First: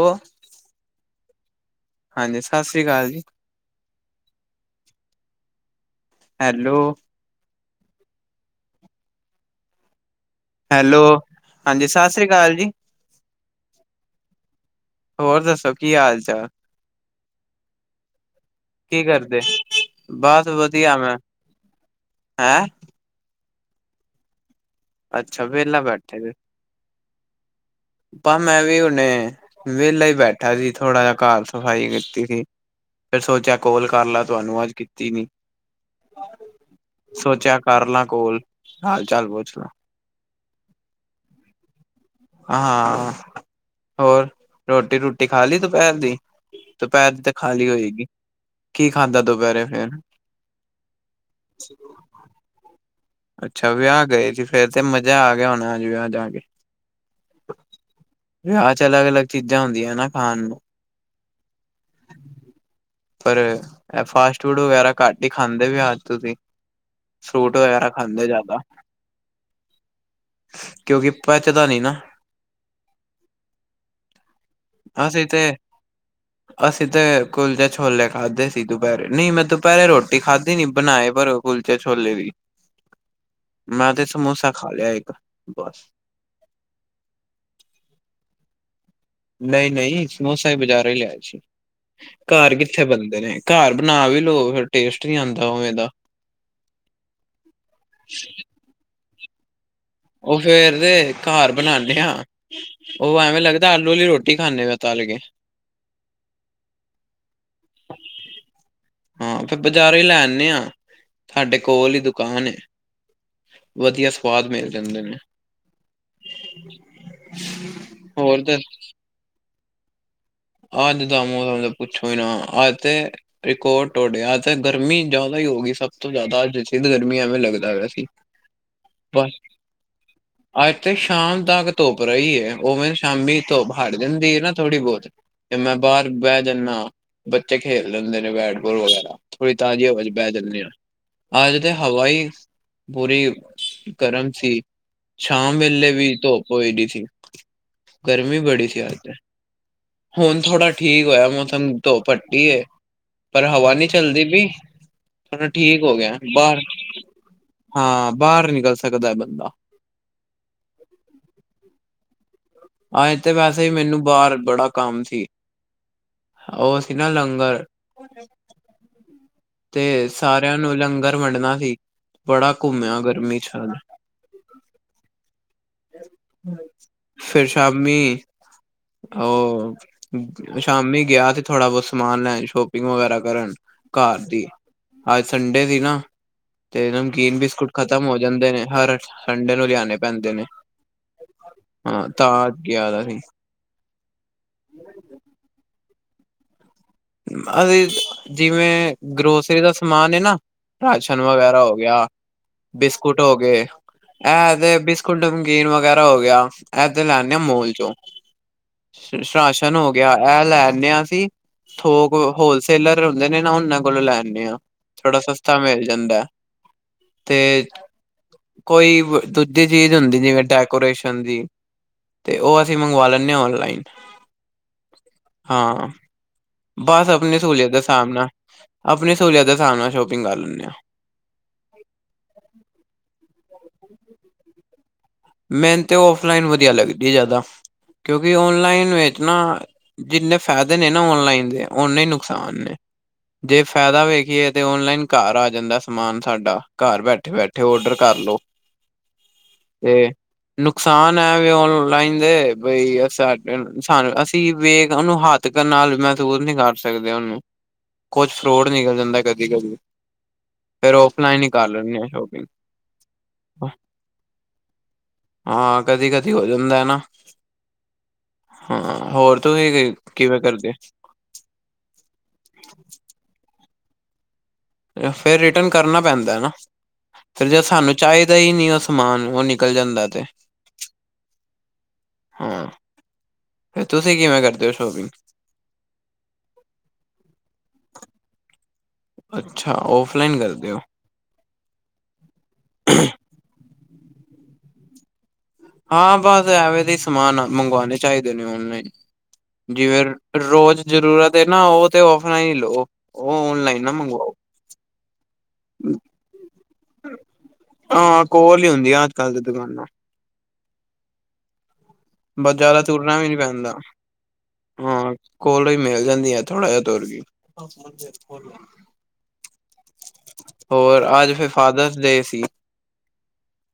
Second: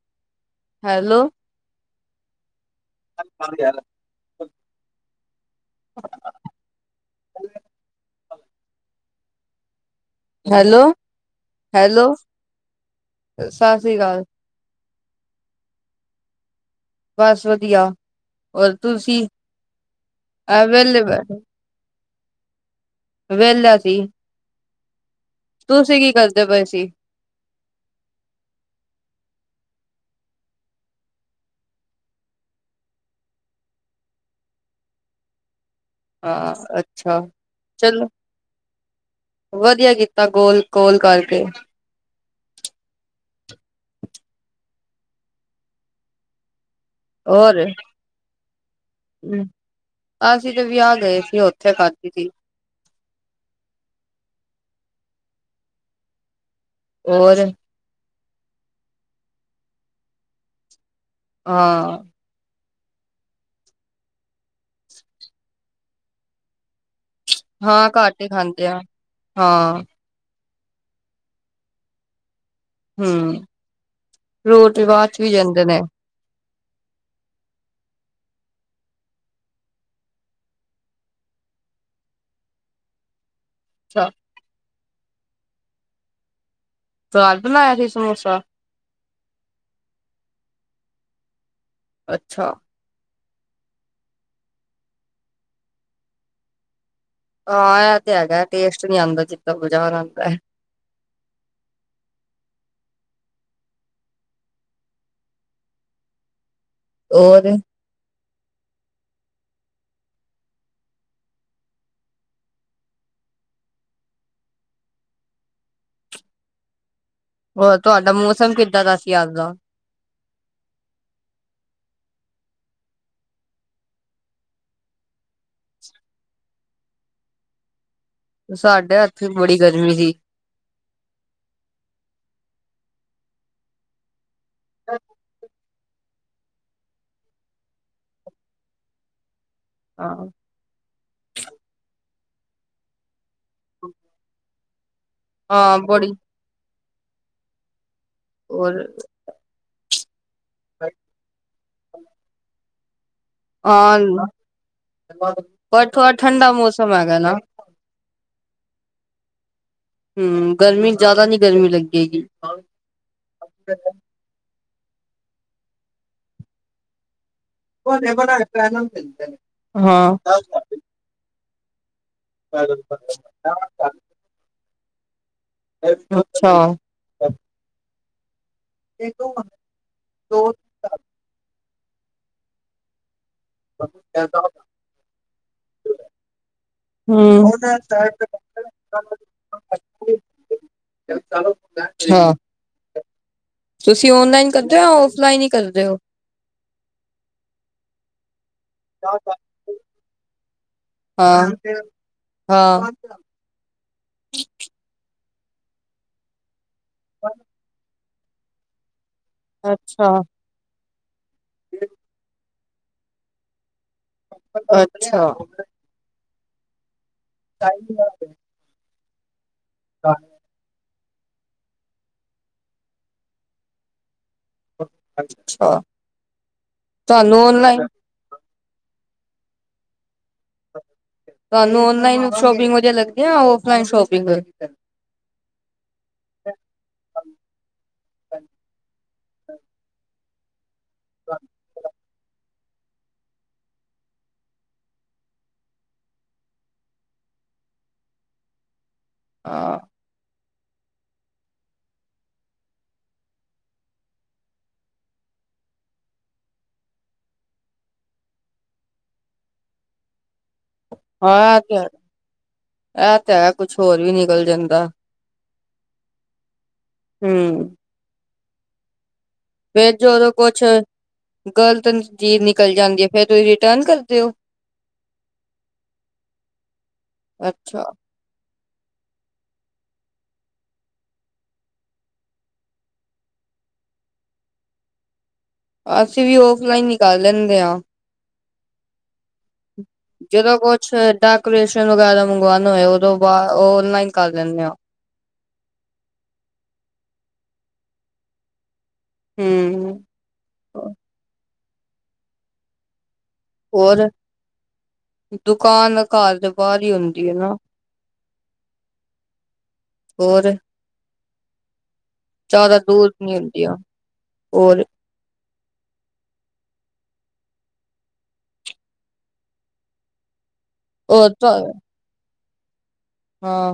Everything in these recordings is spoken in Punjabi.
ਉਹ। ਹੈਲੋ। ਹਾਂਜੀ ਸਤਿ ਸ੍ਰੀ ਅਕਾਲ ਜੀ। ਠ। ਹੈਲੋ। ਆਹ । ਹੈਲੋ ਹਾਂਜੀ ਸਤਿ ਹੈਲੋ ਸ੍ਰੀ ਅਕਾਲ ਜੀ। ਸਤਿ ਸ੍ਰੀ ਅਕਾਲ ਜੀ । ਹੋਰ ਦੱਸੋ ਕੀ ਹਾਲ ਚਾਲ । ਬਸ ਵਧੀਆ। ਹੋਰ ਕੀ ਤੁਸੀਂ ਕਰਦੇ ਬਸ ਵਧੀਆ ਮੈਂ ਹੈਂ। ਵਿਹਲਾ ਸੀ ਅੱਛਾ ਵਿਹਲਾ ਤੁਸੀਂ ਕੀ ਕਰਦੇ ਪਏ ਸੀ। ਪਰ ਮੈਂ ਵੀ ਉਹਨੇ ਵਿਹਲਾ ਹੀ ਬੈਠਾ ਸੀ ਥੋੜ੍ਹਾ ਜਿਹਾ ਘਰ ਸਫ਼ਾਈ ਕੀਤੀ ਸੀ। ਫਿਰ ਸੋਚਿਆ ਕੋਲ ਕਰ ਲਾ ਤੁਹਾਨੂੰ ਅੱਜ ਕੀਤੀ ਨਹੀਂ। ਹਾਂ ਅੱਛਾ ਲਾਂ ਚਲੋ ਕੋਲ ਹਾਲ ਚਾਲ ਪੁੱਛ ਲਾ ਵਧੀਆ ਕੀਤਾ। ਬੰਦਾ ਕੋਲ ਗੋਲ ਕਰਕੇ। ਹਾਂ ਹੋਰ ਰੋਟੀ ਰੂਟੀ ਖਾ ਲਈ ਦੁਪਹਿਰ ਦੀ। ਦੁਪਹਿਰ ਦੀ ਤੇ ਖਾਲੀ ਹੋਏਗੀ। ਕੀ ਖਾਧਾ ਹਮ ਦੁਪਹਿਰੇ ਫੇਰ ਅਸੀਂ ਤੇ ਵਿਆਹ ਗਏ ਸੀ ਉਥੇ ਖਾਧੀ ਸੀ। ਅੱਛਾ ਵਿਆਹ ਗਏ ਸੀ ਫੇਰ ਤੇ ਮਜ਼ਾ ਆ ਗਿਆ ਹੋਣਾ ਅੱਜ ਵਿਆਹ ਜਾ ਕੇ। ਹੋਰ। ਵਿਆਹ ਚ ਅਲੱਗ ਅਲੱਗ ਚੀਜ਼ਾਂ ਹੁੰਦੀਆਂ ਨਾ ਖਾਣ ਨੂੰ। ਹਾਂ। ਪਰ ਫਾਸਟ ਫੂਡ ਵਗੈਰਾ ਘੱਟ ਹੀ ਖਾਂਦੇ ਵੀ ਅੱਜ ਤੁਸੀਂ। ਫਰੂਟ ਹਾਂ ਵਗੈਰਾ ਘੱਟ ਖਾਂਦੇ ਹੀ ਜ਼ਿਆਦਾ। ਆ ਹਾਂ ਕਿਉਂਕਿ ਪਹਿਚਦਾ ਨੀ ਨਾ। ਹਮ ਰੋਟ ਵੀ ਬਾਅਦ ਚ ਅਸੀਂ ਵੀ ਤੇ ਜਾਂਦੇ ਨੇ। ਅਸੀਂ ਤੇ ਕੁਲਚੇ ਛੋਲੇ ਖਾਧੇ ਸੀ। ਦੁਪਹਿਰੇ ਨਹੀਂ ਮੈਂ ਦੁਪਹਿਰੇ ਰੋਟੀ ਖਾਧੀ ਨੀ ਬਣਾਏ ਪਰੋਂ। ਕੁਲਚੇ ਛੌਲੇ ਵੀ। ਮੈਂ ਤੇ ਅੱਛਾ ਸਮੋਸਾ ਖਾ ਲਿਆ ਇੱਕ ਬਸ। ਘਰ ਬਣਾਇਆ ਸੀ ਸਮੋਸਾ। ਨਹੀਂ ਨਹੀਂ ਸਮੋਸਾ ਹੀ ਬਜ਼ਾਰ ਹੀ ਲਿਆ ਸੀ ਅੱਛਾ ਘਰ ਕਿੱਥੇ ਬੰਦੇ ਨੇ। ਘਰ ਬਣਾ ਵੀ ਲੋਓ ਫਿਰ ਟੇਸਟ ਨੀ ਆਉਂਦਾ ਉਵੇਂ ਦਾ। ਹਾਂ ਇਹ ਤੇ ਹੈਗਾ ਟੇਸਟ ਨੀ ਆਉਦਾ ਜਿੱਦਾ। ਉਹ ਫੇਰ ਦੇ ਘਰ ਬਣਾਉਦੇ ਆ। ਉਹ ਐਵੇਂ ਲੱਗਦਾ ਆਲੂ ਵਾਲੀ ਰੋਟੀ ਖਾਂਦੇ ਤਲ ਕੇ। ਹੋਰ। [inaudible] ਹਾਂ ਫਿਰ ਬਾਜ਼ਾਰੋਂ ਹੀ ਲੈ ਆੇ ਹਾਂ ਸਾਡੇ ਕੋਲ ਹੀ ਦੁਕਾਨ ਹੈ। ਵਧੀਆ ਸੁਵਾਦ ਮਿਲ ਜਾਂਦੇ ਨੇ। ਹੋਰ ਤੁਹਾਡਾ ਹੋਰ ਮੌਸਮ ਤੇ ਕਿੱਦਾਂ ਦਾ ਸੀ ਅੱਜ ਦਾ? ਅੱਜ ਦਾ ਮੌਸਮ ਤੇ ਪੁੱਛੋ ਹੀ ਨਾ, ਅੱਜ ਤੇ ਰਿਕੋਡ ਟੋਡੇ ਅੱਜ ਤੇ ਗਰਮੀ ਜ਼ਿਆਦਾ ਹੀ ਹੋ ਗਈ ਸਭ ਤੋਂ ਜ਼ਿਆਦਾ ਅੱਜ ਸਿੱਧ ਗਰਮੀ ਐਵੇਂ ਲੱਗਦਾ ਹੋਇਆ ਸੀ। ਸਾਡੇ ਇੱਥੇ ਬਸ, ਬੜੀ ਗਰਮੀ ਸੀ। ਅੱਜ ਤੇ ਸ਼ਾਮ ਤੱਕ ਧੁੱਪ ਰਹੀ ਹੈ ਓਵੇ ਸ਼ਾਮੀ ਤੋਂ ਭਾਡ ਦਿੰਦੀ ਆ ਨਾ, ਥੋੜ੍ਹੀ ਬਹੁਤ ਤੇ ਮੈਂ ਬਾਹਰ ਬਹਿ ਜਾਂਦਾ ਆ, ਬੱਚੇ ਖੇਲ ਲੈਂਦੇ ਨੇ ਬੈਟ ਬੋਲ ਵਗੈਰਾ। ਥੋੜੀ ਤਾਜ਼ੀ ਹਵਾ ਚ ਹਾਂ, ਬਹਿ ਜਾਨੇ ਆਂ। ਅਜ ਤੇ ਹਵਾਈ ਬੂਰੀ ਗਰਮ ਸੀ। ਸ਼ਾਮ ਹਾਂ ਵੇਲੇ ਬੜੀ ਵੀ ਧੁੱਪ ਹੋਦੀ ਸੀ। ਗਰਮੀ ਬੜੀ ਹੋਰ ਸੀ ਅੱਜ ਤੇ, ਹੁਣ ਥੋੜਾ ਠੀਕ ਹੋਇਆ ਮੌਸਮ। ਧੂਪ ਹਟੀ ਹੈ, ਪਰ ਹਵਾ ਨਹੀ ਹਾਂ ਚੱਲਦੀ ਪੀ। ਡਾ ਠੀਕ ਪਰ ਹੋ ਥੋੜਾ ਗਿਆ ਠੰਡਾ ਬਾਹਰ ਮੌਸਮ ਹੈਗਾ ਨਾ। ਹਾਂ ਬਾਹਰ ਨਿਕਲ ਸਕਦਾ ਬੰਦਾ ਹਮ, ਗਰਮੀ ਜ਼ਿਆਦਾ ਨੀ ਗਰਮੀ ਲੱਗੇਗੀ। ਅੱਜ ਤੇ ਵੈਸੇ ਵੀ ਮੈਨੂੰ ਬਾਹਰ ਬੜਾ ਕੰਮ ਸੀ। ਉਹ ਸੀ ਨਾ ਲੰਗ ਲੰਗਰ, ਤੇ ਹਾਂ, ਸਾਰਿਆਂ ਨੂੰ ਲੰਗਰ ਵੰਡਣਾ ਸੀ। ਬੜਾ ਘੁੰਮਿਆ ਗਰਮੀ ਚ। ਅੱਛਾ ਫਿਰ ਸ਼ਾਮੀ ਉਹ, ਸ਼ਾਮੀ ਗਿਆ ਸੀ ਥੋੜਾ-ਬਹੁਤ ਸਮਾਨ ਲੈਣ ਸ਼ੋਪਿੰਗ ਵਗੈਰਾ ਕਰਨ। ਘਰ ਦੀ, ਅੱਜ ਸੰਡੇ ਸੀ ਨਾ। ਤੇ ਨਮਕੀਨ ਹੂੰ, ਬਿਸਕੁਟ ਖਤਮ ਹੋ ਜਾਂਦੇ ਨੇ, ਹਰ ਸੰਡੇ ਨੂੰ ਲਿਆਣੇ ਪੈਂਦੇ ਨੇ। ਹਾਂ। ਤਾਂ ਗਿਆ ਦਾ ਸੀ ਤੁਸੀਂ ਔਨਲਾਈਨ ਕਰਦੇ ਹੋ ਜਾਂ ਔਫਲਾਈਨ ਹੀ ਕਰਦੇ ਹੋ। ਅ ਜਿਵੇਂ ਗਰੋਸਰੀ ਦਾ ਸਮਾਨ ਹੈ ਨਾ। ਰਾਸ਼ਨ ਹਾਂ, ਵਗੈਰਾ ਹੋ ਗਿਆ, ਹਾਂ। ਬਿਸਕੁਟ ਹੋ ਗਏ। ਇਹ ਤੇ ਬਿਸਕੁਟ ਨਮਕੀਨ ਵਗੈਰਾ ਹੋ ਗਿਆ ਇਹ ਤੇ ਲੈਦੇ ਆ ਮੋਲ ਚੋਂ ਰਾਸ਼ਨ ਹੋ ਗਿਆ ਅੱਛਾ, ਅੱਛਾ, ਇਹ ਲੈਦੇ ਅਸੀਂ ਥੋਕ ਹੋਲਸੇਲਰ ਹੁੰਦੇ ਨੇ ਨਾ ਉਹਨਾਂ। ਕੋਲੋਂ ਲੈ ਆਨੇ ਹਾਂ ਥੋੜਾ ਅੱਛਾ। ਸਸਤਾ ਮਿਲ ਜਾਂਦਾ ਏ। ਤੇ ਕੋਈ ਦੂਜੀ ਚੀਜ਼ ਹੁੰਦੀ ਜਿਵੇਂ ਡੈਕੋਰੇਸ਼ਨ ਦੀ ਤੇ ਉਹ ਅਸੀਂ ਮੰਗਵਾ ਲੈਂਦੇ ਹ ਓਨਲਾਈਨ। ਅੱਛਾ। ਬਸ ਆਪਣੀ ਸਹੂਲੀਅਤ ਦੇ ਸਾਬ ਨਾਲ, ਆਪਣੀ ਸੂਲੀਅਤ ਦੇ ਸਾਬ ਨਾਲ ਸ਼ੋਪਿੰਗ ਕਰ ਲੈਂਦੇ ਆ। ਤੁਹਾਨੂੰ ਓਨਲਾਈਨ ਸ਼ੋਪਿੰਗ ਵਧਿਆ ਲੱਗਦੀ ਹੈ ਜਾ ਆਫ਼ਲਾਈਨ ਸ਼ੋਪਿੰਗ। ਮੈਨੂੰ ਤੇ ਆਫਲਾਈਨ ਵਧੀਆ ਲੱਗਦੀ ਜਿਆਦਾ ਕਿਉਂਕਿ ਓਨਲਾਈਨ ਵਿੱਚ ਨਾ। ਜਿੰਨੇ ਫਾਇਦੇ ਨੇ ਨਾ ਔਨਲਾਈਨ ਦੇ, ਉਨੇ ਹੀ ਨੁਕਸਾਨ ਨੇ। ਜੇ ਫਾਇਦਾ ਵੇਖੀਏ ਤਾਂ ਔਨਲਾਈਨ ਘਰ ਆ ਜਾਂਦਾ ਸਮਾਨ ਸਾਡਾ ਘਰ ਬੈਠੇ- ਬੈਠੇ ਔਡਰ ਕਰ ਲਓ। [inaudible] [inaudible] ਹਾਂ, ਤੇ। ਨੁਕਸਾਨ ਹੈ ਵੀ ਓਨਲਾਈਨ ਦੇ ਬਈ ਸ -ਸਾਨੂੰ ਅਸੀਂ ਵੇਖ ਹੱਥ। ਹੱਥਾਂ ਨਾਲ ਮਹਿਸੂਸ ਨਹੀਂ ਕਰ ਸਕਦੇ ਉਹਨੂੰ, ਕੁਛ ਫਰੋਡ ਨਿਕਲ ਜਾਂਦਾ ਹੈ ਕਦੀ ਕਦੀ। ਫੇਰ ਉਫਲਾਈਨ ਹੀ ਹਾਂ ਇਹ ਕਰ ਤੇ ਹੈ। ਲੈਂਦੇ ਹਾਂ ਸ਼ੋਪਿੰਗ। ਇਹ ਤਾਂ ਹੈ ਕੁਛ ਹੋਰ ਵੀ ਨਿਕਲ ਜਾਂਦਾ। ਹਾਂ ਕਦੀ ਕਦੀ ਹੋ ਜਾਂਦਾ ਨਾ। ਹਾਂ, ਹੋਰ ਤੁਸੀਂ ਕਿ- ਫਿਰ ਜਦੋਂ ਕਿਵੇਂ ਕੁਛ ਕਰਦੇ ਗ਼ਲਤ ਚੀਜ਼ ਨਿਕਲ ਜਾਂਦੀ ਹੈ ਫੇਰ ਤੁਸੀਂ। ਰਿਟਰਨ ਕਰ ਦੇਓ। ਫੇਰ ਰਿਟਰਨ ਕਰਨਾ ਪੈਂਦਾ ਹੈ ਨਾ, ਫੇਰ ਜੇ ਅੱਛਾ, ਸਾਨੂੰ ਚਾਹੀਦਾ ਹੀ ਨਹੀਂ। ਸਮਾਨ ਉਹ ਨਿਕਲ ਜਾਂਦਾ ਤੇ। ਹਾਂ, ਫੇਰ ਤੁਸੀਂ ਕਿਵੇਂ ਕਰਦੇ ਹੋ ਸ਼ੋਪਿੰਗ? ਅਸੀਂ ਵੀ ਆਫਲਾਈਨ ਹੀ ਕਰ ਲੈਂਦੇ ਹਾਂ। ਅੱਛਾ ਔਫਲਾਈਨ ਜਦੋਂ ਕਰਦੇ ਹੋ ਕੁਛ ਡ। ਕੋਰੇਸ਼ਨ ਵਗੈਰਾ ਮੰਗਵਾਉ ਹੋਏ ਉਹਦੋਂ ਬਾਅਦ ਉਹ ਓਨਲਾਈਨ ਕਰ ਲੈਂਦੇ ਹਾਂ। ਹਾਂ, ਬਸ ਐਵੇਂ ਦੇ ਸਮਾਨ ਮੰਗਵਾਉਣੇ ਚਾਹੀਦੇ ਨੇ ਓਨਲਾਈਨ। ਹੂੰ। ਜਿਵੇਂ ਰੋਜ਼ ਜ਼ਰੂਰਤ ਹੈ ਨਾ, ਉਹ ਤੇ ਆਫ਼ ਲਾਈਨ ਹੀ ਲਓ। ਉਹ ਔਨਲਾਈਨ ਨਾ ਹੋਰ ਮੰਗਵਾਓ। ਦੁਕਾਨ ਘਰ ਦੇ ਬਾਹਰ ਹੀ ਹੁੰਦੀ ਏ ਨਾ। ਹਾਂ ਕੋਲ ਹੀ ਹੁੰਦੀਆਂ ਅੱਜ ਕੱਲ ਤੇ ਦੁਕਾਨਾਂ। ਹੋਰ ਬ ਜ਼ਿਆਦਾ ਦੂਰ ਤੁਰਨਾ ਵੀ ਨੀ ਨਹੀਂ ਹੁੰਦੀ ਪੈਂਦਾ, ਆ ਹੋਰ ਹਾਂ। ਕੋਲੋਂ ਈ ਮਿਲ ਜਾਂਦੀਆਂ, ਥੋੜਾ ਜਿਹਾ ਤੁਰ ਕੇ। ਹੋਰ, ਉਹ ਅੱਜ ਫਿਰ ਤਾਂ ਫਾਦਰਸ ਡੇ ਸੀ। ਹਾਂ।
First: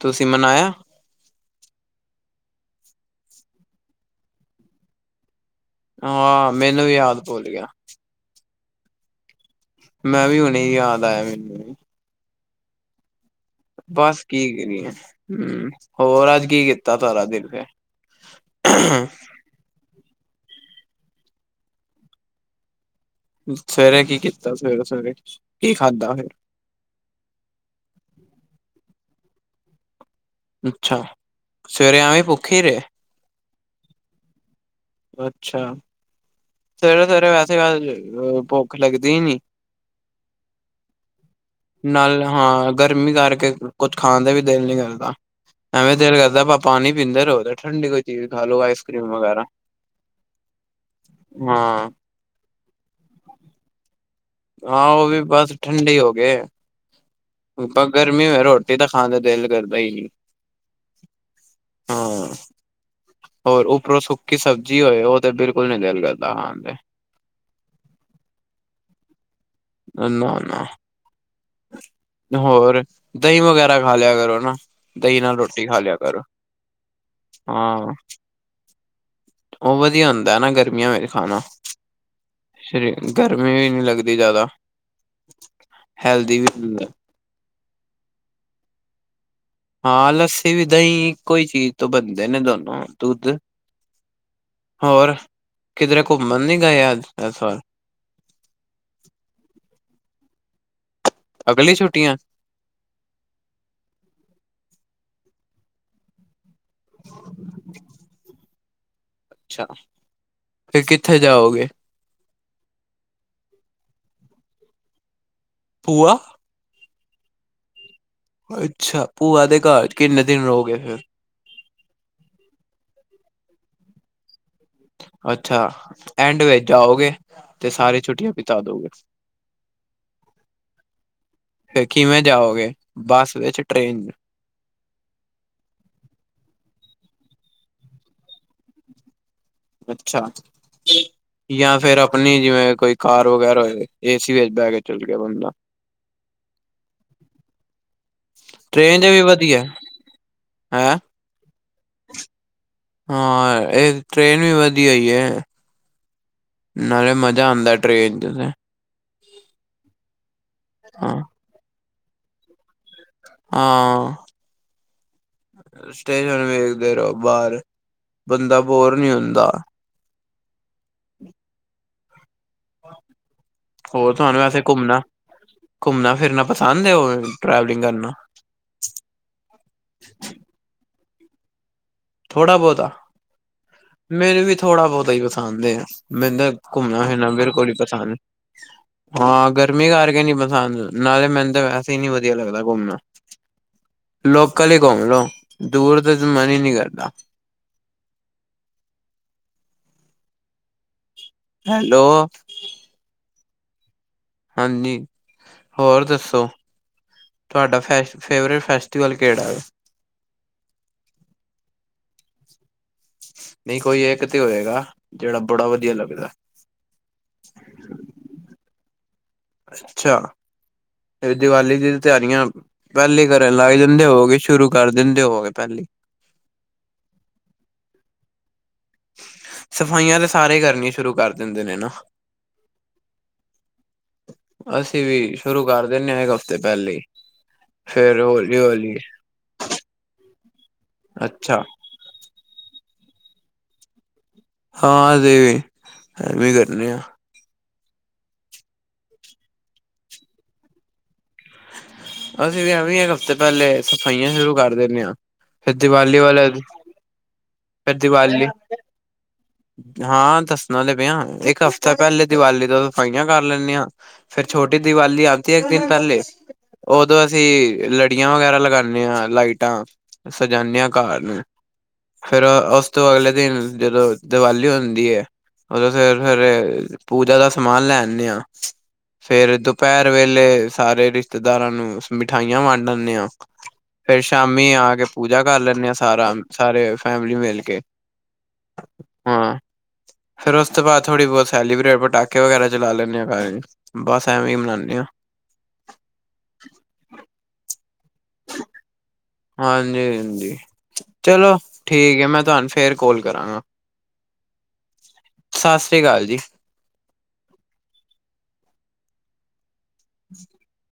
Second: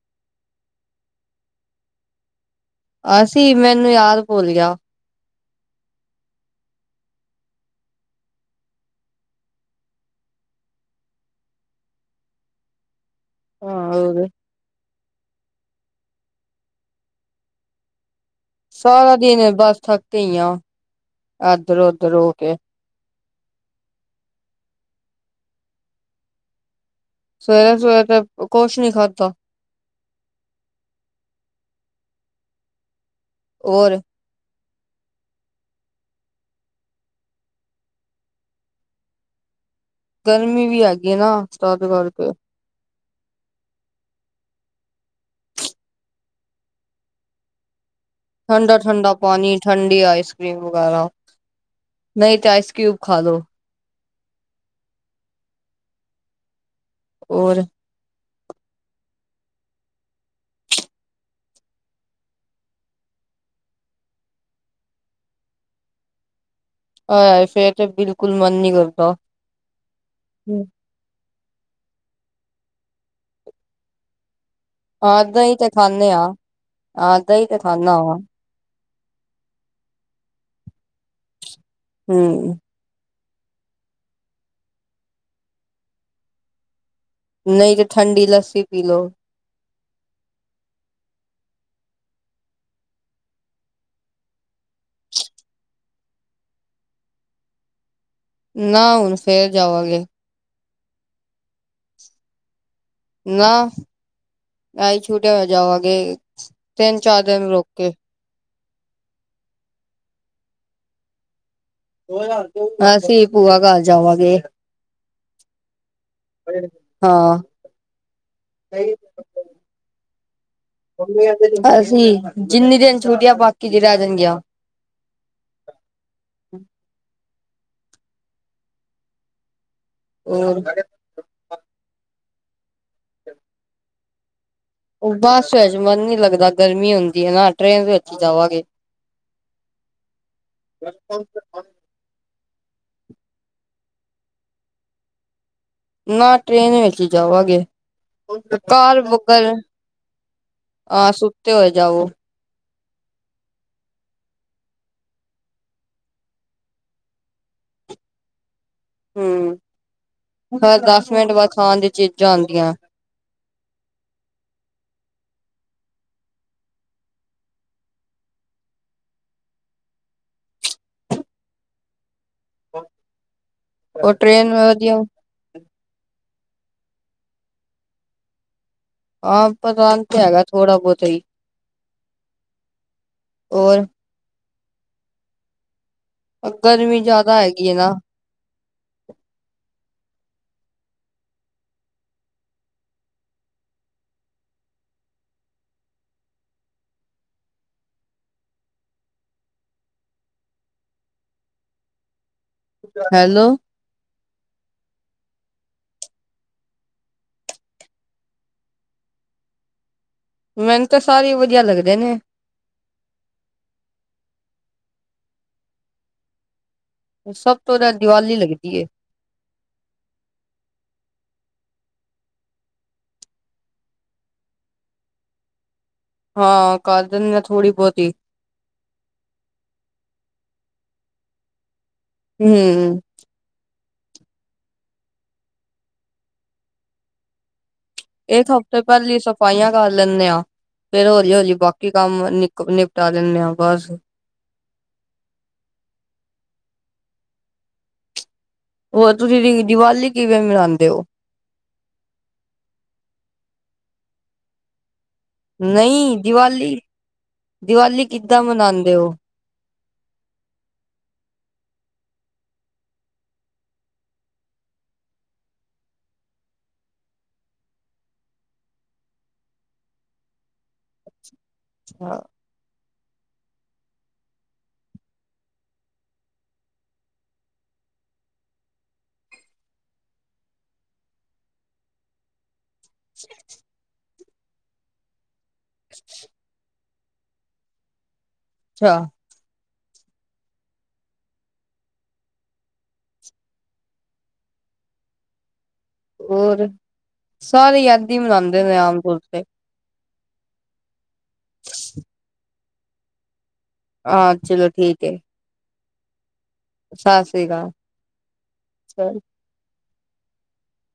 ਤੁਸੀਂ ਮਨਾਇਆ? ਅਸੀ, ਮੈਨੂੰ ਯਾਦ ਭੁੱਲ ਗਿਆ। ਹਾਂ ਮੈਨੂੰ ਵੀ ਯਾਦ ਭੁੱਲ ਗਿਆ। ਮੈਂ ਵੀ, ਹੁਣੇ ਈ ਯਾਦ ਆਇਆ ਮੈਨੂੰ। ਹਾਂ ਬਸ ਹੋਰ ਕੀ ਕਰੀਏ, ਹੰ, ਹੋਰ ਅੱਜ ਕੀ ਕੀਤਾ ਸਾਰਾ ਦਿਲ ਫਿਰ? ਸਾਰਾ ਦਿਨ ਬਸ ਥੱਕੇ ਹੀ ਆ, ਇਧਰ ਉਧਰ ਹੋ ਕੇ। ਸਵੇਰੇ ਕੀ ਕੀਤਾ, ਸਵੇਰੇ- ਸਵੇਰੇ ਕੀ ਖਾਧਾ ਫਿਰ? ਸਵੇਰੇ-ਸਵੇਰੇ ਤੇ ਕੁਛ ਨੀ ਖਾਧਾ। ਅੱਛਾ, ਸਵੇਰੇ ਐਵੇਂ ਭੁੱਖੀ ਹੀ ਰਹੇ? ਹੋਰ। ਅੱਛਾ, ਸਵੇਰੇ ਸਵੇਰੇ ਵੈਸੇ ਭੁੱਖ ਲੱਗਦੀ ਨੀ। ਗਰਮੀ ਵੀ ਹੈਗੀ। ਨਾ ਤਦ ਨਾਲ ਕਰਕੇ ਹਾਂ, ਗਰਮੀ ਕਰਕੇ ਕੁਛ ਖਾਣ ਤੇ ਵੀ ਦਿਲ ਨੀ ਕਰਦਾ। ਐਵੇਂ ਦਿਲ ਕਰਦਾ ਬਸ ਪਾਣੀ ਪੀਂਦੇ ਰਹੋ, ਤੇ ਠੰਡੀ ਕੋਈ ਚੀਜ਼ ਖਾ ਲੋ ਠੰਡਾ- ਆਈਸ ਕਰ੍ਰੀਮ ਠੰਡਾ ਵਗੈਰਾ ਪਾਣੀ, ਠੰਡੀ ਆਈਸ ਕਰ੍ਰੀਮ ਵਗੈਰਾ। ਹਾਂ ਨਹੀਂ ਤੇ ਆਇਸ ਕਿਊਬ ਖਾ ਲੋ। ਹਾਂ, ਉਹ ਵੀ ਬਸ ਠੰਢੇ ਹੀ ਹੋ ਗਏ। ਹੋਰ ਹੂੰ, ਗਰਮੀ ਹੋਏ ਰੋਟੀ ਤਾਂ ਖਾਣ ਤੇ ਦਿਲ ਕਰਦਾ ਹੀ ਨਹੀਂ। ਹਾਂ, ਹੋਰ ਉੱਪਰੋਂ ਸੁੱਕੀ ਸਬਜ਼ੀ ਹੋਏ, ਉਹ ਤੇ ਬਿਲਕੁਲ ਨੀ ਦਿਲ ਕਰਦਾ ਖਾਣ ਤੇ। ਆਏ ਹਾਏ, ਫੇਰ ਤੇ ਬਿਲਕੁਲ ਮਨ ਨਹੀਂ ਕਰਦਾ। ਨਾ-ਨਾ, ਹੋਰ, ਦਹੀਂ ਵਗੈਰਾ ਖਾ ਲਿਆ ਕਰੋ ਨਾ। ਦਹੀਂ ਨਾਲ ਏਦਾਂ ਹੀ ਰੋਟੀ ਤੇ ਖਾ ਲਿਆ ਖਾਂਦੇ ਕਰੋ, ਆ ਏਦਾਂ ਹੀ ਤੇ ਹਾਂ। ਖਾਂਦਾ ਵਾ ਉਹ ਵਧੀਆ ਹੁੰਦਾ ਨਾ, ਗਰਮੀਆਂ ਵਿੱਚ ਖਾਣਾ। ਹੂੰ, ਗਰਮੀ ਵੀ ਨਹੀਂ ਲੱਗਦੀ ਜ਼ਿਆਦਾ, ਹੈਲਦੀ ਵੀ ਨਹੀਂ ਤੇ ਠੰਡੀ ਲੱਸੀ ਪੀ ਲਓ। ਹਾਂ, ਲੱਸੀ ਵੀ ਦਹੀਂ ਇੱਕੋ ਹੀ ਚੀਜ਼ ਤੋਂ ਬਣਦੇ ਨੇ ਦੋਨੋ, ਦੁੱਧ। ਹੋਰ ਕਿਧਰੇ ਘੁੰਮਣ ਨੀ ਗਏ ਅੱਜ, ਐਸ ਵਾਰ। ਨਾ, ਹੁਣ ਫੇਰ ਜਾਵਾਂਗੇ। ਅਗਲੀ ਛੁੱਟੀਆਂ ਛੁੱਟੀਆ ਹੋ ਜਾਵਾਂਗੇ, ਤਿੰਨ ਚਾਰ ਦਿਨ ਰੁੱਕ ਕੇ। ਅੱਛਾ, ਫਿਰ ਕਿੱਥੇ ਜਾਓਗੇ। ਅਸੀਂ ਭੂਆ ਘਰ ਜਾਵਾਂਗੇ। ਭੂਆ ਹਾਂ, ਅੱਛਾ, ਭੂਆ ਦੇ ਘਰ ਚ ਕਿੰਨੇ ਦਿਨ ਰਹੋਗੇ ਫਿਰ ਅਸੀ ਜਿੰਨੇ ਦਿਨ ਛੁਟੀਆ ਬਾਕੀ ਦੀ ਰਹਿ ਜਾਣਗੀਆ। ਅੱਛਾ, ਐਂਡ ਵਿੱਚ ਜਾਓਗੇ ਤੇ ਸਾਰੇ ਛੁੱਟੀਆਂ ਬਿਤਾ ਦੋਗੇ। ਹੋਰ, ਫਿਰ ਕਿਵੇਂ ਜਾਓਗੇ ਬੱਸ ਵਿੱਚ, ਟ੍ਰੇਨ ਚ ਉਹ ਬੱਸ ਵਿਚ ਮਨ ਨਹੀਂ ਲੱਗਦਾ ਗਰਮੀ ਹੁੰਦੀ ਨਾ, ਟ੍ਰੇਨ ਵਿੱਚ ਹੀ ਜਾਵਾਂਗੇ। ਅੱਛਾ ਜਾਂ ਫੇਰ ਆਪਣੀ ਜਿਵੇਂ ਕੋਈ ਕਾਰ ਵਗੈਰਾ ਹੋਏ, ਏ ਸੀ ਦੇ ਵਿੱਚ ਬਹਿ ਕੇ ਚੱਲ ਗਿਆ ਬੰਦਾ। ਨਾ ਟ੍ਰੇਨ ਵਿੱਚ ਜਾਵਾਂਗੇ, ਕਾਰ ਟ੍ਰੇਨ ਚ ਵੀ ਬੁੱਕ ਕਰ ਵਧੀਆ ਹੈਂ ਆਹ ਸੁੱਤੇ ਹੋਏ ਜਾਓ। ਹਾਂ, ਇਹ ਟ੍ਰੇਨ ਵੀ ਵਧੀਆ ਈ ਐ। ਨਾਲੇ ਮਜ਼ਾ ਆਂਦਾ ਟ੍ਰੇਨ ਤੇ- ਤੇ। ਹੂੰ, ਫੇਰ ਦਸ ਹਾਂ ਮਿੰਟ ਬਾਅਦ ਖਾਣ ਦੀ ਚੀਜ਼ਾਂ ਆਂਦੀਆਂ। ਹਾਂ, ਸਟੇਸ਼ਨ ਵੇਖਦੇ ਰਹੋ, ਬਾਹਰ ਬੰਦਾ ਬੋਰ ਨੀ ਹੁੰਦਾ। [inaudible] ਉਹ ਹੋਰ ਤੁਹਾਨੂੰ ਟ੍ਰੇਨ ਵੈਸੇ ਵਧੀਆ ਘੁੰਮਣਾ- ਘੁੰਮਣਾ ਫਿਰਨਾ ਪਸੰਦ ਐ, ਉਹ ਟਰੈਵਲਿੰਗ ਕਰਨਾ। ਹਾਂ ਪਸੰਦ ਤੇ ਹੈਗਾ, ਥੋੜਾ ਬਹੁਤਾ ਹੀ। ਥੋੜਾ ਬਹੁਤਾ, ਹੋਰ ਮੈਨੂੰ ਵੀ ਥੋੜਾ ਬਹੁਤਾ ਹੀ ਪਸੰਦ ਏ। ਮੈਨੂੰ ਤਾਂ ਗਰਮੀ ਘੁੰਮਣਾ ਫਿਰਨਾ ਜ਼ਿਆਦਾ ਬਿਲਕੁਲ ਹੈਗੀ ਨੀ ਹੈ ਨਾ ਪਸੰਦ, ਹਾਂ ਗਰਮੀ ਕਰਕੇ ਨੀ ਪਸੰ ਹਨ, ਨਾਲੇ ਮੈਨੂੰ ਤਾਂ ਵੈਸੇ ਹੀ ਨੀ ਵਧੀਆ ਲੱਗਦਾ ਘੁੰਮਣਾ। ਲੋਕਲ ਹੀ ਘੁੰਮ ਲੋ, ਦੂਰ ਤਾਂ ਮਨ ਹੀ ਨੀ ਕਰਦਾ। [unintelligible] ਹੈਲੋ ਹੈਲੋ ਹਾਂਜੀ ਹੋਰ ਦੱਸੋ ਤੁਹਾਡਾ ਫ ਫੇਵਰੇਟ ਫੈਸਟੀਵਲ ਕਿਹੜਾ ਹੈ ਮੈਨੂੰ ਤਾਂ ਸਾਰੇ ਵਧੀਆ ਲੱਗਦੇ ਨੇ [unintelligible] ਸਭ ਤੋਂ ਤਾਂ ਦੀਵਾਲੀ ਲੱਗਦੀ ਅੱਛਾ ਫ ਦੀਵਾਲੀ ਦੀ ਤਿਆਰੀਆਂ ਪਹਿਲੀ ਕਰਨ ਲੱਗ ਦਿੰਦੇ ਹੋਗੇ ਸ਼ੁਰੂ ਕਰ ਦਿੰਦੇ ਹੋਗੇ ਪਹਿਲੀ ਹਾਂ ਕ ਦਨ ਆ ਥੋੜ੍ਹੀ ਬਹੁਤੀ ਸਫਾਈਆਂ ਤਾਂ ਸਾਰੇ ਕਰਨੀਆਂ ਸ਼ੁਰੂ ਕਰ ਦਿੰਦੇ ਨੇ ਨਾ ਹਮ ਅਸੀਂ ਵੀ ਸ਼ੁਰੂ ਕਰ ਦਦੇ ਹਾਂ ਇੱਕ ਹਫ਼ਤੇ ਪਹਿਲੇ ਹੀ ਫੇਰ ਇੱਕ ਹੌਲੀ ਹਫ਼ਤੇ ਹੌਲੀ ਪਹਿਲੀ ਸਫ਼ਾਈਆਂ ਕਰ ਲੈਂਦੇ ਹਾਂ ਫੇਰ ਹਲੀ ਹਲੀ ਅੱਛਾ ਬਾਕੀ ਕੰਮ ਨ ਸਟਾਲਿਨ ਨੇ ਆਵਾਜ਼ ਹਾਂ ਦੇ ਵੀ ਐ ਵੀਂ ਕਰਨੇ ਆ ਹੋਰ ਤੁਸੀਂ ਦੀ ਦੀਵਾਲੀ ਕਿਵੇਂ ਮਨਾਉਂਦੇ ਹੋ ਅਸੀਂ ਵੀ ਐਵੇਂ ਇੱਕ ਹਫ਼ਤੇ ਪਹਿਲੇ ਸਫਾਈਆਂ ਸ਼ੁਰੂ ਕਰ ਦਿੰਦੇ ਹਾਂ ਫਿਰ ਦੀਵਾਲੀ ਵਾਲਾ ਫਿਰ ਕਿੱਦਾਂ ਦੀਵਾਲੀ ਮਨਾਉਂਦੇ ਹੋ? ਹਾਂ ਦੱਸਣਾ ਲ ਪਿਆ ਇੱਕ ਹਫ਼ਤਾ ਪਹਿਲੇ ਦੀਵਾਲੀ ਤੋਂ ਸਫਾਈਆਂ ਕਰ ਲੈਂਦੇ ਹਾਂ ਫਰ ਛੋਟੀ ਦੀਵਾਲੀ ਆਦੀ ਹੈ ਇੱਕ ਦਿਨ ਪਹਿਲੇ ਉਦੋਂ ਅਸੀਂ ਲੜੀਆਂ ਵਗੈਰਾ ਲਗਾਉਦੇ ਹਾਂ ਲਾਈਟਾਂ ਸਜਾਦੇ ਹਾਂ ਕਾਰ ਨੂੰ ਫੇਿਰ ਉਸ ਤੋਂ ਅਗਲੇ ਦਿਨ ਜਦੋਂ ਦੀਵਾਲੀ ਹੁੰਦੀ ਹੈ ਉਦੋਂ ਫਿਰ ਫਿਰ ਪੂਜਾ ਦਾ ਸਮਾਨ ਲੈਦੇ ਆਾਂ ਫੇਰ ਦੁਪਹਿਰ ਵੇਲੇ ਸਾਰੇ ਰਿਸ਼ਤੇ ਰਿਦਾਰਾਂ ਨੂੰ ਮਿਠਾਈਆਂ ਵੰਡ ਦਦੇ ਆ ਫੇਰ ਸ਼ਾਮੀ ਆ ਕੇ ਪੂ ਵਜਾ ਕਰ ਲੈਂਦੇ ਆ ਸਾਰਾ ਸਾਰੇ ਫੈਮਲੀ ਮਿਲ ਕੇ ਅੱਛਾ [inaudible] ਫੇਿਰ ਉਸ ਤੋਂ ਬਾਅਦ ਥੋੜ੍ਹੀ ਬਹੁਤ ਸੈਲੀਬ੍ਰੇਟ ਪਟਾਕੇ ਵਗੈਰਾ ਚਲਾ ਲੈਂਦੇ ਆਾਂਰ ਬਸ ਐਵੇਂ ਹੀ ਮਨਾਉਂਦੇ ਹਾਂ [inaudible] ਹੋਰ ਸਾਰੇ ਯਾਦੀ ਮਨਾਉਂਦੇ ਨੇ ਆਮ ਤੌਰ ਤੇ। ਹਾਂਜੀ ਹਾਂਜੀ ਚਲੋ ਠੀਕ ਹੈ ਮੈਂ ਤੁਹਾਨੂੰ ਫੇਰ ਕੋਲ ਕਰਾਂਗਾ। ਹਾਂ ਚਲੋ ਠੀਕ ਹੈ। ਸਤਿ ਸ਼੍ਰੀ ਅਕਾਲ ਜੀ। ਸਤਿ ਸ਼੍ਰੀ ਅਕਾਲ [unintelligible] [inaudible]